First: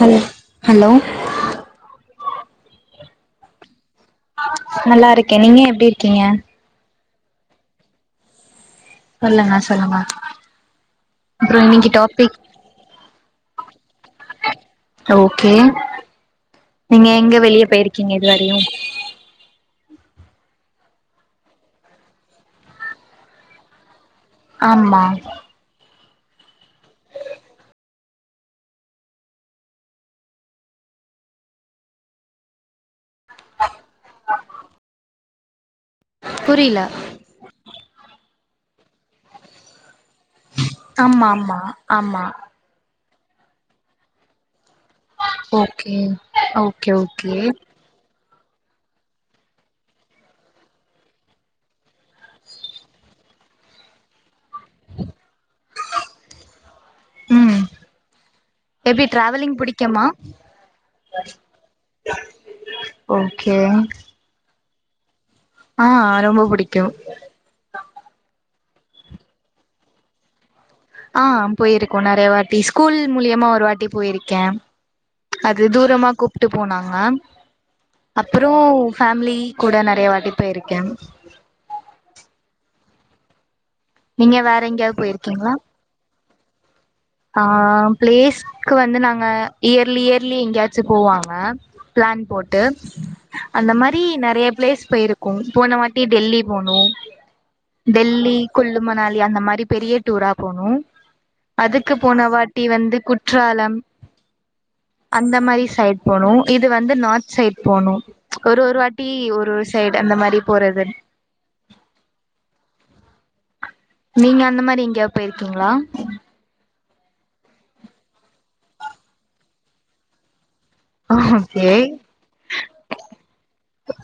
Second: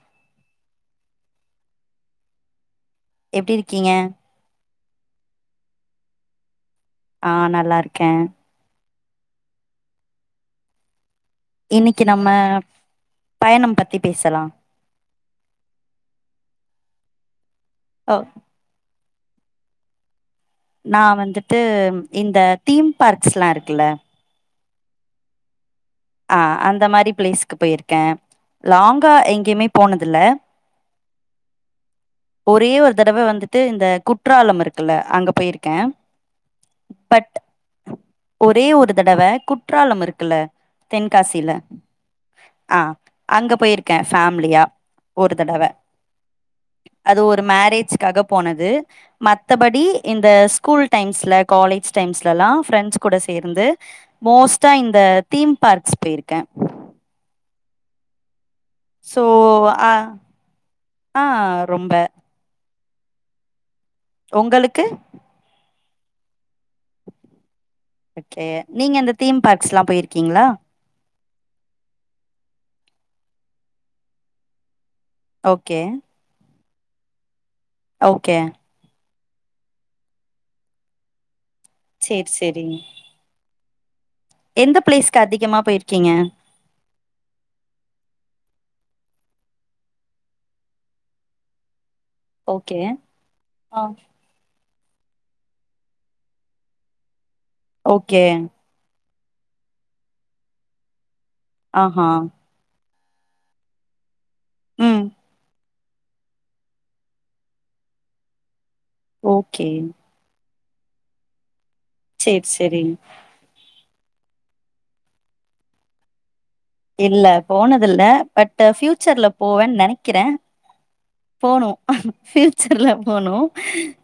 hello hello எப்படி இருக்கீங்க நல்லா இருக்கேன் நீங்க எப்பிடி இருக்கீங்க ஆஹ் நல்லா இருக்கேன் சொல்லுங்க சொல்லுங்க அப்றோ இன்னைக்கு நம்ம டாபிக் பயணம் பத் ஓகே நீங்க எங்க வெளிய போயிருக்கீங்க ஓ இது வரையும் நான் வந்துட்டு இந்த தீம் பார்க்ஸ் எல்லாம் இருக்குல ஆம்மா ஆஹ் அந்த மாரி பிளேஸக்கு போயிருக்கேன் லாங்கா எங்கேயுமே போனதுல ஒரே ஒரு தடவை வந்துட்டு இந்த குற்றாலம் இருக்குல்ல அங்க போயிருக் புரில ஒரே ஒரு தடவை குற்றாலம் இருக்குல்ல ஆமா தென்காசியில ஆமா ஆமா ஆஹ் அங்க போயிருக்கேன் ஃபேமிலியா ஒரு தடவ ஓகே ஓகே அது ஓகே ஒரு மேரேஜ்காக போனது மத்தபடி இந்த ஸ்கூல் டைம்ஸ்ல காலேஜ் டைம்ஸ்லல்லாம் ஃப்ரெண்ட்ஸ் கூட சேர்ந்து மோஸ்டா இந்த தீம் பார்க்ஸ் போயிருக்கேன் எப்படி டிராவலிங் புடிக்கிமா ஆஹ் ரொம்ப ஓகே உங்களுக்கு ஆஹ ரொம்ப புடிக் ஓகே நீங்க இந்த தீம் பார்க்ஸ் எல்லாம் போயிருக்கீங்களா ஆ போயிருக்கோம் நெறைய வாட்டி ஸ்கூல் மூலியமா ஒரு வாட்டி போயிருக்கேன் அதுே ஓகே தூரமா கூ டிட்டு போனாங்க ஓகே அப்போரு ஃபேமிலி கூட நெறைய வாட்டி போயிருக்கேன் சேரி சேரி நீங்க வேற எந்த எங்கேயாவது பிளேஸ்க்கு அதிகமா போயிருக்கீங்க ஆஹ பிளேஸ்க்கு வந்து நாங்க இயர்லி இயர்லி எங்கேயாச்சும் போவாங்க பிளான் போட்டு ஓகே அந்த ஆ மாரி நெறைய பிளேஸ் போயிருக்கோம் போன வாட்டி டெல்லி போனோம் ஓகே டெல்லி கொல்லு மனால் அந்த மாரி பெரிய டூரா போனும் ஆஹா போன வாட்டி வந்து குற்றாலம் ம் அந்த மாரி சைடு் போனும் இது வந்து நார்த் சைட் போனும் ஒரு ஒரு வாட்டி ட்டி ஒரு ஒரு ஓகே சைடு அந்த மாரி போறது ச்சேரி சேரி நீங்க அந்த மாதரி எங்கேயாவ போயிருக்கீங்களா இல்ல போனது இல்ல பட் பஃயூச்சர்ல போவேன்னு நெனைக்கிறேன் ஓகே போனும் ஃயூச்சர்ல போனும்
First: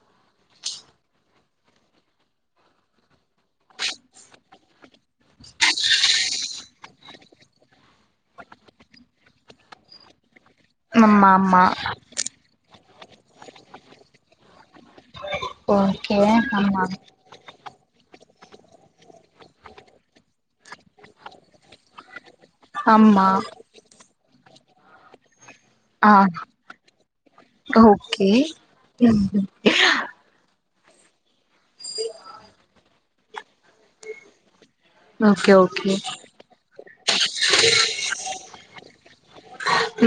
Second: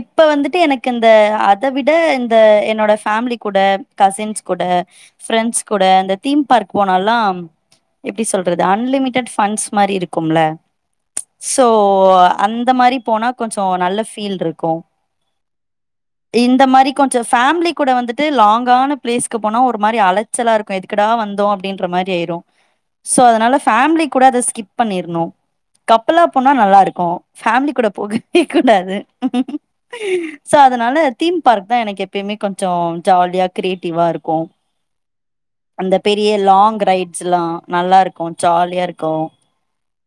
இப்ப வந்து எனக்கு இந்த அத விட இந்த என்னோட ஃபேமிலி கூட கசின்ஸ் கூட பிரெண்ட்ஸ் கூட அந்த தீம் பார்க் போன நல்லாம் எப்டி சொல்றது அன்லிமிடட் பஃபண்ட்ஸ் மாரி இருக்கும்ல ஆமா சோ ஆமா அந்த மாரி போனா கொஞ்சம் நல்ல ஃபீல் இருக்கும் ஓகே இந்த ஆமா மாரி கொஞ்சம் ஃபேமிலிக் கூட வந்துட்டு லாங்கான பிளேஸ்க்கு போனா ஒரு மாரி அலைச்சலா இருக்கும் எதுக்கடா வந்தோம் அப்டின்ற மாரி ஆயிரும் சோ ஆமா அதனால ஃமிலி கூட அத பண்ணிறணும் ஆ கப்பல்லா போனா நல்லா இருக்கும் ஃபேமிலி கூட ஓகே போகவே கூடாது ம் சோ அதனால தீ பார்க்கு தான் எனக்கு எப்பயுமேகொஞ்சோ ஜாலியா கிரியேட்டிவா இருக்கும் ஓகே ஓகே அந்த பெரிய லாங் ரைட் நல்லா இருக்கும் ஜாலியா இருக்கும்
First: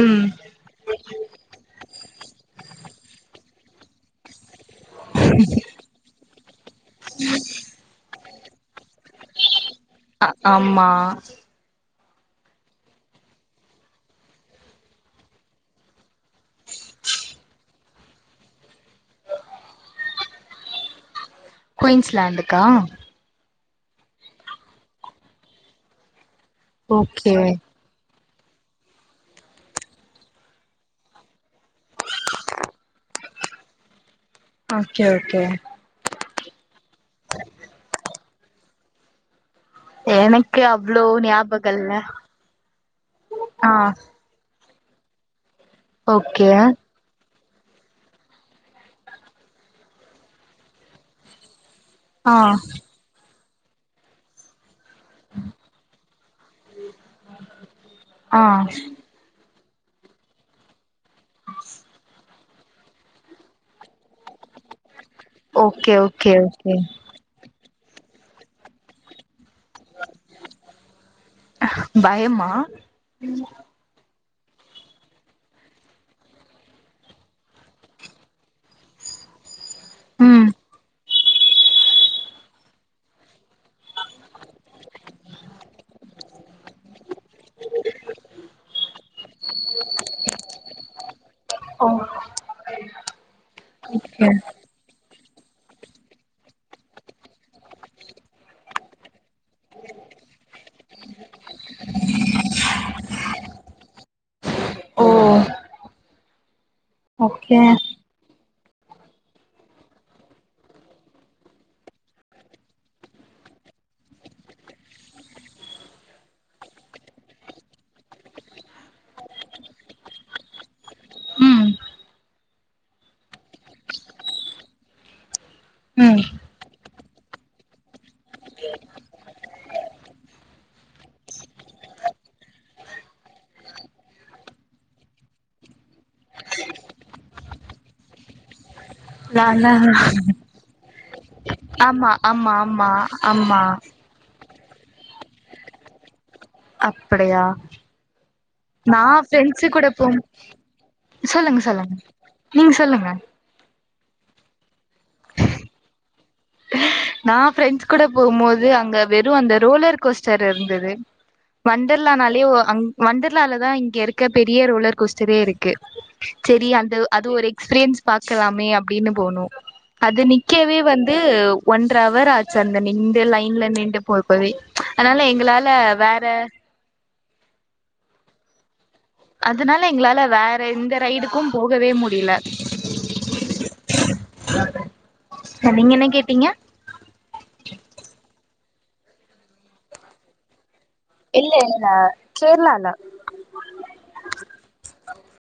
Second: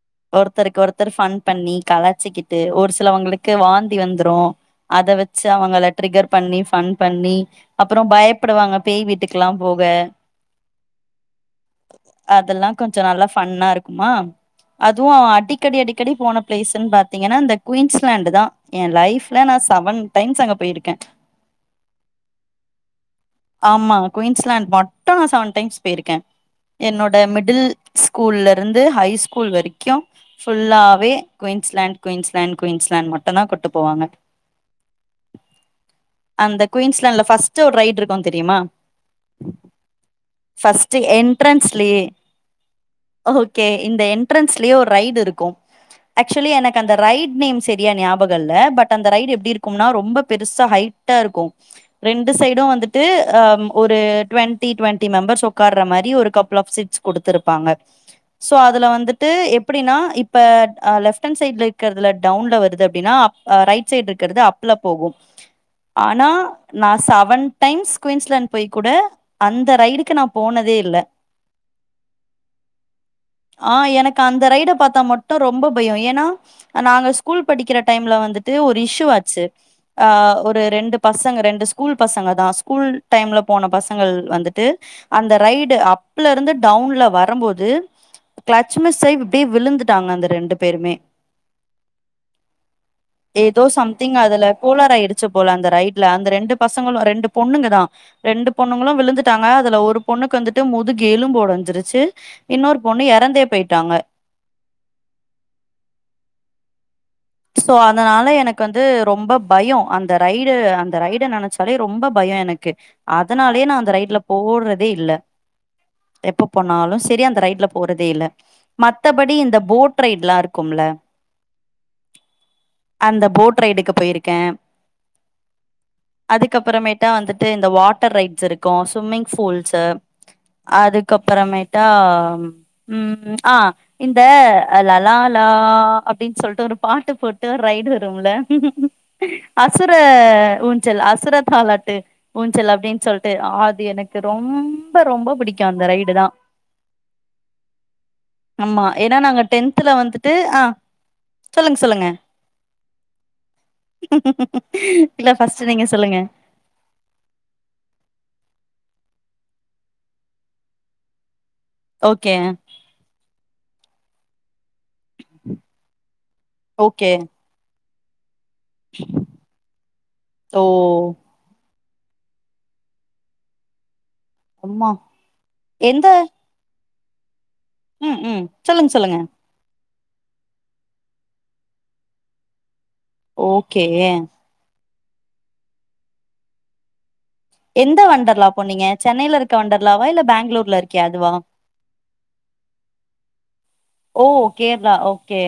ம் ஒருத்தருக்கு ஒருத்தர் ஃபன் பண்ணி கலச்சிக்கிட்டு ஒரு சிலவங்களுக்கு வாந்தி வந்துரும் அத வச்சு அவங்க ட்ரிகர் பண்ணி பன் பண்ணி அப்புறம் பய படுவாங்க அஹ ஆமா அதெல்லாம் கொஞ்சம் நல்லா ஃபன்னா இருக்குமா அதுவும் அவன் அடிக்கடி அடிக்கடி போன பிளேஸ்ன்னு பாத்தீங்கன்னா இந்த குயின்ஸ்லேண்டு் தான் என் லைப்ல நான் செவன் டைம்ஸ் அங்க போயிருக்கேன் குயின்ஸ்லாண்டுக்கா ஆமா குயின்ஸ்லாண்ட் மட்டும் நான் செவன் டைம்ஸ் போயிருக்கேன் என்னோட ஓகே மிடில்ஸ் ஸ்கூல்ல இருந்து ஹை ஸ்கூல் வரைக்கும் ஃபுல்லாவே குயின்ஸ்லாண்ட் குயின்ஸ்லேண்ட் குயின்ஸ்லாண்ட் மட்டும் தான் கூட்டிட்டு போவாங்க ஓகே ஓகே அந்த குயின்ஸ்லால ஃப்ஸ்ட் ஒரு ரைடு இருக்கு இருக்கும் தெரியுமா னக்கு அவ்ளோ நியாபகம் ஃபஸ்லியே ஓகே ஆ இந்த என்ட்ரன்ஸ் ஃபஸ்லே ஒரு ரைடு இருக்கும் ஆக்சுவலி ஓகே எனக்கு அந்த ரைட் நேம்ஸ் சரியா ஞாபம்ல்லல பட் அந்த ரைடு எப்டி இருக்கும்னா ரொம்ப பெருசா ஹைட்டா இருக்கும் ரெண்டு ஆ சைடும் வந்துட்டு ஒரு டு்வெண்டி டுவெண்டி மெம்பர்ஸ் ஒக்காற மாரி ஒரு ப் ஆப் சீட்ஸ் கொடுத்துருப்பாங்க ஆ சோ அதுல வந்துட்டு எப்டினா இப்ப லெஃப்ஸ் லேஃப்அண் சைட்ல இருக்கிறதுல டவுன்ல அப்டின்னா அ ரைட் சைடு இருக்கு இருக்குறது அப்ல போகும் ஓகே ஆனா ஓகே ஓகே நான் செவன் டைம்ஸ் குயின்ஸ்லண்ட் போய் கூட அந்த ரைடுக்கு நான் போனதே இல்ல பயமா ஆ எனக்கு அந்த ரைட பாத்தா மட்டும் ரொம்ப பயம் ஏன்னா நாங்க ஸ்கூல் படிக்கிற டைம்ல வந்துட்டு ஒரு இஷ்யூ ஆச்சு ஆ ம் ஒரு ரெண்டு பசங்க ரெண்டு ஸ்கூல் பசங்க தான் ஸ்கூல் டைம்ல போன பசங்கள் வந்துட்டு அந்த ரைடு அப் அப்ல இருந்து டவுன்ல வரும்போது கிலட்சுமிஸ்ஸாயி இப்டியே விழுந்துட்டாங்க அந்த ரெண்டு பேருமே ஓ ஏதோ சம்திங் ஓகே அதுல போலர் ஆயிடு போல அந்த ரைடல அந்த ரெண்டு பசங்களும் ரெண்டு பொண்ணுங்க தான் ரெண்டு பொண்ணுங்களும் விழுந்துட்டாங்க அதுல ஒரு பொண்ணுக்கு வந்துட்டு முதுகு எழும்பு ஒடஞ்சிருச்சு இன்னொரு பொண்ணு எறந்தே பேயிட்டாங்க ஓ ஓகே சோ அதனால எனக் எனக்கு வந்து ரொம்ப பயோம் அந்த ரைடு அந்த ரைடு நினைச்சாலே ரொம்ப பயோம் எனக்கு அதனாலயே நான் அந்த ரைட்ல போடுறதே இல்ல எப்ப போனாலும் சேரி அந்த ரைட்ல போறதே இல்ல மத்தபடி இந்த போட் ரைட்லாம் இருக்கும்ல ம் அந்த போட் ரைடுக்கு போயிருக்கேன் ம் அதுக்கப்பறமேட்டா வந்துட்டு இந்த வாட்டர் ரைட்ஸ் இருக்கும் ஸ்விம்மிங் பூல்ஸ் அதுக்கப்பறமேட்டா உம் ஆஹ் இந்த லலாலாலா அப்டின்னு சொல்லிட்டு ஒரு பாட்டு போட்டு ஒரு ரைடு வரும்ல நானா அசுர உ ஜல் அசுரத் தாலாட்டு ஆமா ஆமா ஊஞ்சல் ஆமா அப்டின்னு சொல்லிட்டு ஆமா ஆதி எனக்கு ரொம்ப ரொம்ப ரொம்ப பிடிக்கும் அந்த ரைடு தான் அப்படியா ஆமா நா ஏன்னா நாங்க பிரிண்ட்ஸ் கூட டென்த்ல போ வந்துட்டு ஆ சொல்லுங்க சொல்லுங்க நீங்க சொல்லுங்க இல்ல பர்ஸ்ட் நீங்க சொல்லுங்க நான் ஃப்ரெண்ட்ஸ் கூட போகும்போது அங்க வெறும் அந்த ரோலர் கோஸ்டர் இருந்தது ஓகே வண்டர்லானாலே அங் வண்டர்லால தான் இங்க இருக்க பெரிய ரோலர் கொஸ்டரே இருக்கு சேரி அந்த ஓகே அது ஒரு எக்ஸ்பீரியன்ஸ் இருக்கலாமே அப்படின்னு போனோம் அது ஓ நிக்கவே வந்து ஒன்ரா அவர் ஆச்சு அந்த நிண்டு லைன்ல நிண்டு போ போவி அம்மா அதனால எங்களால வேற உம் உம் சொல்லுங்க சொல்லுங்க அதனால எங்களால வேற எந்த ரைடுக்கும் போகவே முடியல ஓகே ஹ் நீங்க என்ன கேட்டீங்க எந்த வண்டரலா போனிங்க சென்னையில இருக்க வண்டர்லவா இல்ல பெங்களூர்ல இருக் கே அதுவா இல்ல இல்ல கேரளால ஓ கேரளா ஓகே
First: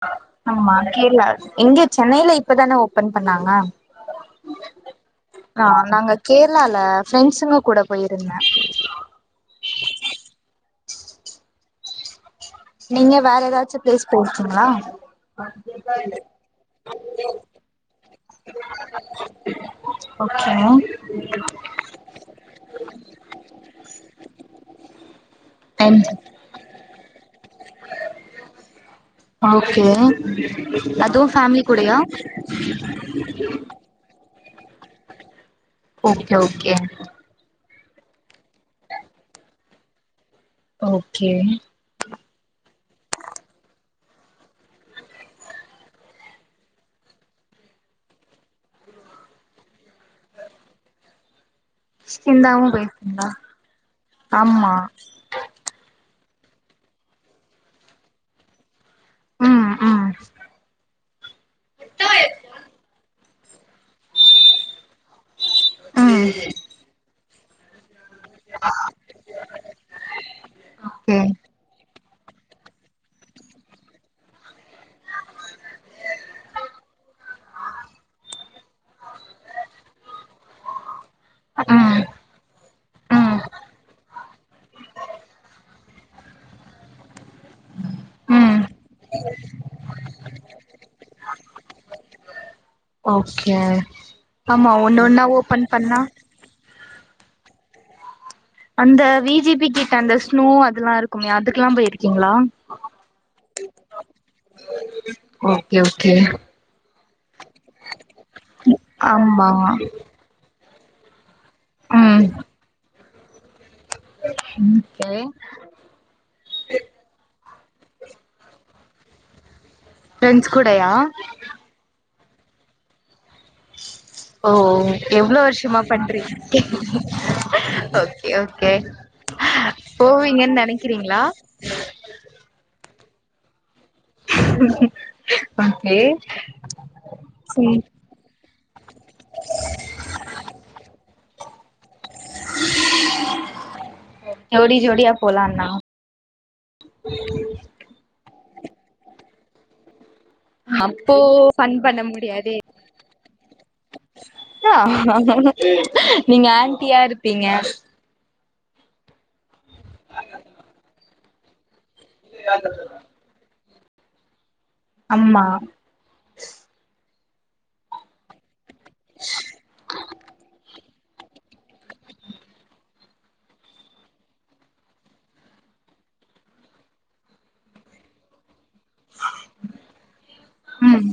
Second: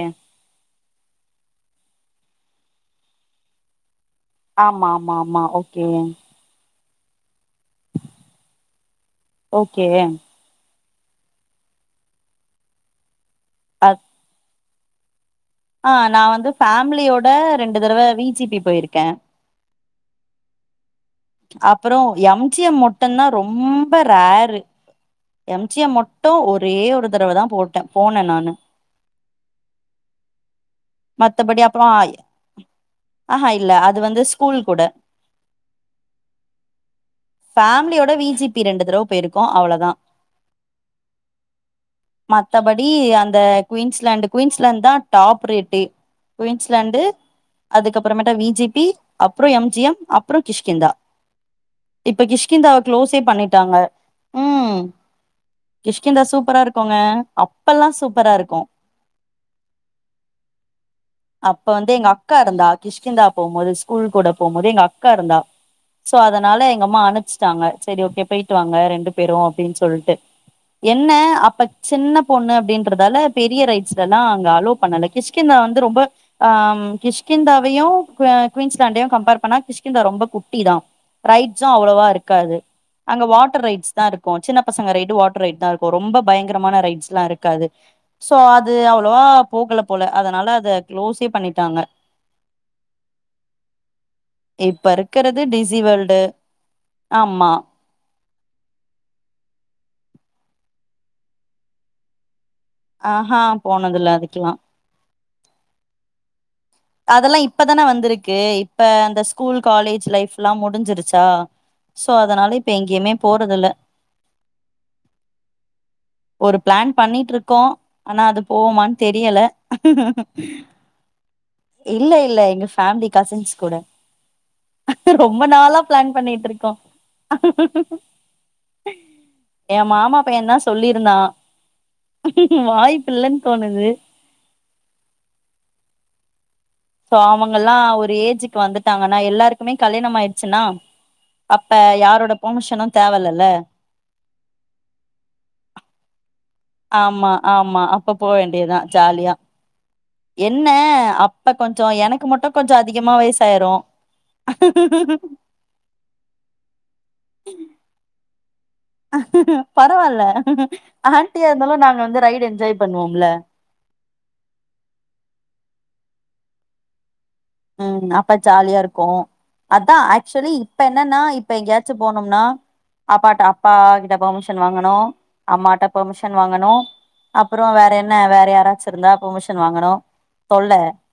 ஆமா கேரளா இங்க சென்னையில இப்பதானே ஓபன் பண்ணாங்க ஆமா ஆமா ஆமா ஓகே லா பிரண்ட்ஸ்ங்க கூட போயிருந்தேன் ஓகே நீங்க வேற ஏதாச்சு பிளேஸ் போச்சுங்களா ஆஹ் நான் வந்து ஃபேமிலியோட ரெண்டு தடவ விஜிபி போயிருக்கேன் ஓகே அப்புறம் எம்ஜிஎம் மட்டும் தான் ரொம்ப ரேரு எம்ஜிஎம் மட்டும் ஒரே ஒரு தடவதான் ஓக்கே அதுவும் மத்தபடி ஃபேமிலி அப்றோ கூடையா ஆஹா இல்ல அது வந்து ஸ்கூல் கூட ஓக்கே ஓக்கே ஃபேமிலியோட விஜிபி ரெண்டு தடவ போயிருக்கோம் அவ்வளோதான் ஓகே மத்தபடி அந்த குயின்ஸ் லண்டு குயின்ஸ்லாண்டு தான் டாப் ரேட்டே குயின்ஸ்லாண்டு அதுக்கப்புறமே விஜிபி அப்புறம் எம் ஜி எம் அப்புறம் கிஷ்கிந்தா இப்ப சிந்தாவு கிஷ்கிந்தாவ க்ளோஸே போயிருக்கீங்களா பண்ணிட்டாங்க ஆமா உம் கிஷ்கந்தா சூப்ப சூப்பரா இருக்கோங்க அப்பல்லாம் சூப்பரா இருக்கும் உம் உம் அப்ப வந்து எங்க அக்கா இருந்தா கிஷ்கிந்தா போம்போது ஸ்கூல் கூட போம்போது எங்க அக்கா இருந்தா சோ ம் அதனால எங்கம்மா அனுச்ச ட்டாங்க செரி ஓக்கே போயிட்டு வாங்க ரெண்டு பேரும் அப்படின்னு சொல்லிட்டு என்ன ஓகே அப்ப சின்ன பொண்ணு அப்படின்றதால பெரிய ரைட்ஸ்ல எல்லாம் அங்க அலோ பண்ணல கிஷ்கிந்தா வந்து ரொம்ப ஆஹ கிஷ்கிந்தாவையும் குயின்ஸ்லாண்டையும் கம்பேர் பண்ணா கிஷ்கிந்தா ரொம்ப குட்டி தான் ரைட்ஸும் ம் அவ்வளோவா இருக்காது அங்க ம் வாட்டர் ரைட்ஸ் தான் இருக்கும் சின்ன பசங்க ரைடு வாட்டர் ரைட் தான் இருக்கும் அப்ப ரொம்ப பயங்கரமான ரைட்ஸ்ல்லாம் இருக்காது சோ ம் அது அவ்வளவா போகல போல அதனால அத க்ளோஸே பண்ணிட்டாங்க ஓக்கே ஆமா ஒண்ணு ஒன்னா ஓப்பன் தி வேல்டு ஆமா அந்த விஜிபி கிட் அந்த ஸ்னோ அதெல்லாம் இருக்குமே அதுக்கெல்லாம் போயிருக்கீங்களா ஹா ஹ போனது இல்ல அது ஓக்கே ஓக்கே அதெல்லாம் இப் இப்பதான வந்திருக்கு இப்ப அந்த ஆமா ஸ்கூல் காலேஜ் லைஃப்ல்லாம் மோ முடிஞ்சிருச்சா சோ ம் அதனால இப்ப எங்கயுமே போறதுல ஓகே ஒரு பிளான் பண்ணிட்டு இருக் கோம் ஆனா அது போவுமான்னு தெரியல ஃப்ரெண்ட்ஸ் கூடயா இல்ல இல்ல எங்க ஃபேமிலி கசின்ஸ் கூட ஓ க்குங் எவ்ளோ ரொம்ப நாளா வருஷமா பிளான் பண்ணிட்டு பண்றீங்க இருக்கோம் க்குங்கு க்குங்கு ஓகே ஓகே என் மாமாப்பையன் போவீங்கன்னு தான் நெனைக்கிறீங்களா சொல்லிருந்தான் க்குங் வாய்ப்பு இல்லன்னுக் தோணுது ம்குங் ஓகே சோ ம் அவுங்கல்லாம் ஒரு ஏஜுக் வந்துட்டாங்கன்னா எல்லாருக்குமே கல்யாணம் ஆயிடுச்சுனா இப்ப யாரோட பொர்மிஷனும் தேவயில்லல ஜோடி ஜோடியா போலான்னா ஆமா ஆமா அ அப்ப போக வேண்டியதுதான் ஜாலியா என்ன அப்போ அப்ப ஃபன் கொஞ்சம் பண்ண எனக்கு முடியாதே மட்டும் கொஞ்சம் அதிகமா வயசாயிரும் நீங்க ஆன்ட்டியா இருப்பீங்க பரவாயில ஆண்டியா இருந்தாலும் நா வந்து ரைட் என்ஜாய் பண்ணுவோம்ல ஆமா உம் அப்பா ஜாலியா இருக்கும் இருக்கும் அதான் ஆக்சுவலி இப்ப என்னன்னா இப்ப எங்கேயாச்சும் போனோம்னா அப்பா அப்பா கிட்ட பெர்மிஷன் வாங்கனும் அம்மாட்ட பெர்மிஷன் வாங்கனும் அப்பறம் வேற என்ன வேற யாரா இருந்தா பெர்மிஷன் வாங்கனும் தொல்ல ம்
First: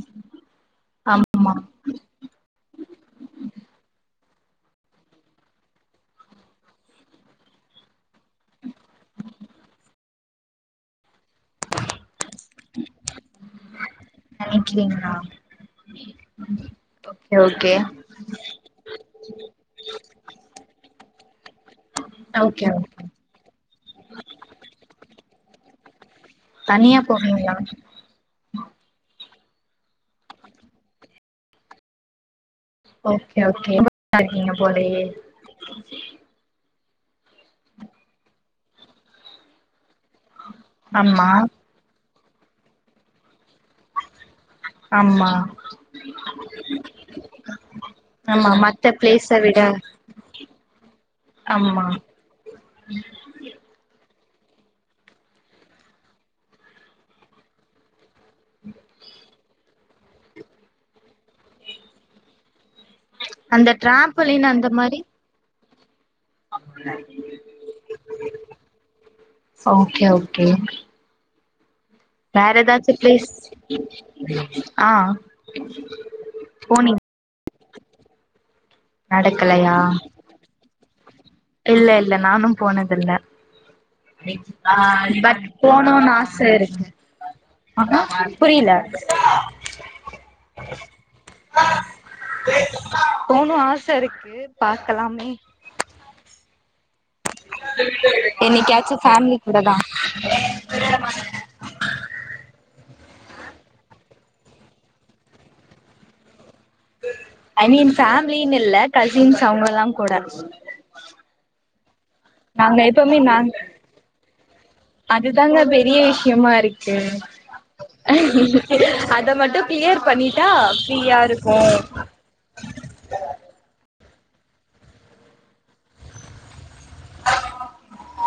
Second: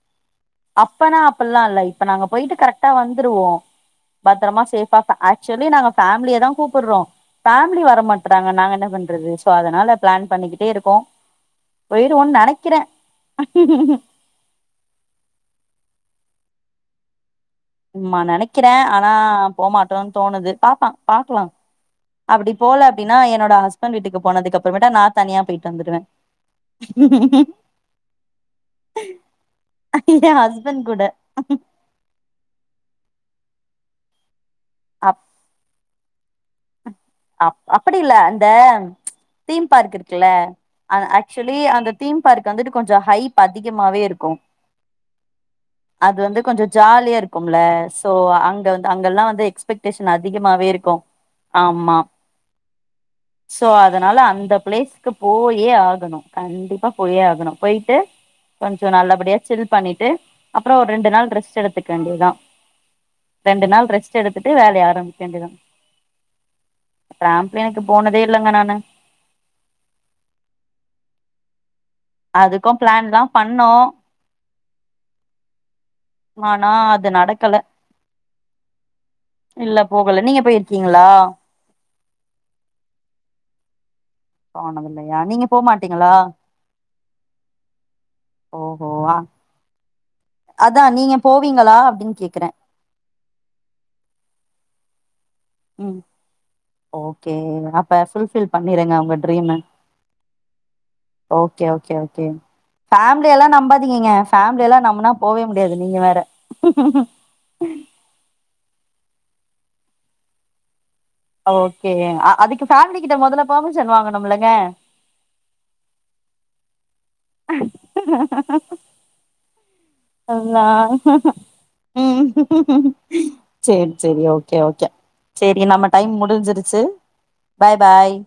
அப் இப்பனா ஆமா அப்படல்லாம் இல்ல இப்ப நாங்க போயிட்டு கரெக்டா வந்துருவோம் பத்திரமா சேஃபா ஆக்சுவலி நாங்க பேம்லிய தான் கூப்பிடுறோம் பேம்லி வர மாட் றாங்க நாங்க என்ன பண்றது சோ அதனால பிளான் பண்ணிக்கிட்டே இருக்கோம் போய்டு ஒன்னு நினைக்கிறேன் நெனைக்கிறீங்களா [unintelligible] ஆமா நெனைக்கிறேன் ஆனா போமாட்டோம்ன்னனு தோணுது பாப்பா பாக்கலாம் அப்டி ஓகே போல ஓகே அப்படனா என்னோட ஹஸ்பண்ட் வீட்டுக்கு போனது அப்பறம் நான தனியா போய் தந்துடுவேன் தனியா போவிங்களா இல்ல ஹஸ்பண்ட் கூட ஓகே ஓகே போலயே அப் அப் அப்படி இல்ல அந்த தீம் பார்க் இருக்குல்ல அ ஆமா ஆக்சுலி அந்த தீம் பார்க் வந்துட்டு கொஞ்சம் ஹைப் அதிகமாவே இருக்கும் ஆமா அது வந்து கொஞ்சம் ஜாலியா இருக்கும்ல சோ ஆமா அங்க வந்து மத்த அங்கல்லாம் பிளேஸ வந்து விட எக்ஸ்பெக்டேஷன் அதிகமாவே இருக்கும் ஆமா சோ அத அதனால அந்த பிளேஸ்கு போயே ஆகணும் கண்டிப்பா போயே ஆகணும் போயிட்டு கொஞ்சம் நல்லபடியா சில் பண்ணிட்டு அப்பறம் ஒரு ரெண்டு நாள் டிரெஸ்ட் எடுத்துக்க வேண்டியதுதான் ரெண்டு அந்த நாள் ரெஸ்ட் டிராம்பலின் எடுத்துட்டு அந்த வேலைய மாரி ஆரம்பிக்க வேண்டிதான் ட்ராப்லீன்க்கு எனக்கு போனதே இல்லங்கனானு ஓகே ஓகே வேற எதாச்சும் பிளேஸ் பண்ணோ ஆஹ் ஆனா போனிங் அது நடக்கல இல்ல போகல நீங்க போயிருக்கீங்களா இல்ல இல்ல நானும் போனதில்ல போனது இல்லையா பட் நீங்க போனும்னு போமாட்டீங்களா ஆசை இருக்க புரியல ஓஹோ அதா நீங்க போவீங்களா அப்டின்னு கேக்குறே போணும் ஆசை இருக்கு பா க்கலாமே உம் ஓகே அப்போ ஃபுல் ஃபீல் பண்ணிருங்க என்னைக்காச்சு உங்க ஃபேமிலி ட்ரீம கூட தா ஓகே ஓகே ஓகே ஃபேமிலி எல்லாம் நம்பாதீங்கங்க ஃபேமிலி எல்லாம் நம்னா போவே முடியாது நீங்க வேற ஐ மீன் ஃபேமிலின்னு இல்ல கசின்ஸ் அவங்கல்லாம் கூட ஓ அதுக்கு நாங்க ஃபேமிலி கிட்ட எப்பவுமே முதல்ல நாங் பர்மிஷன் வாங்கணும் இல்லங்க க்கியமா இருக் அத மட்டும் கிளியர் பண்ணிட்டா அல்லா ப்ரியா இருக்கும் ம் சேரி சேரி ஓகே ஓகே சேரி நம்ப டைம் முடிஞ்சிருச்சு பாய் பாய்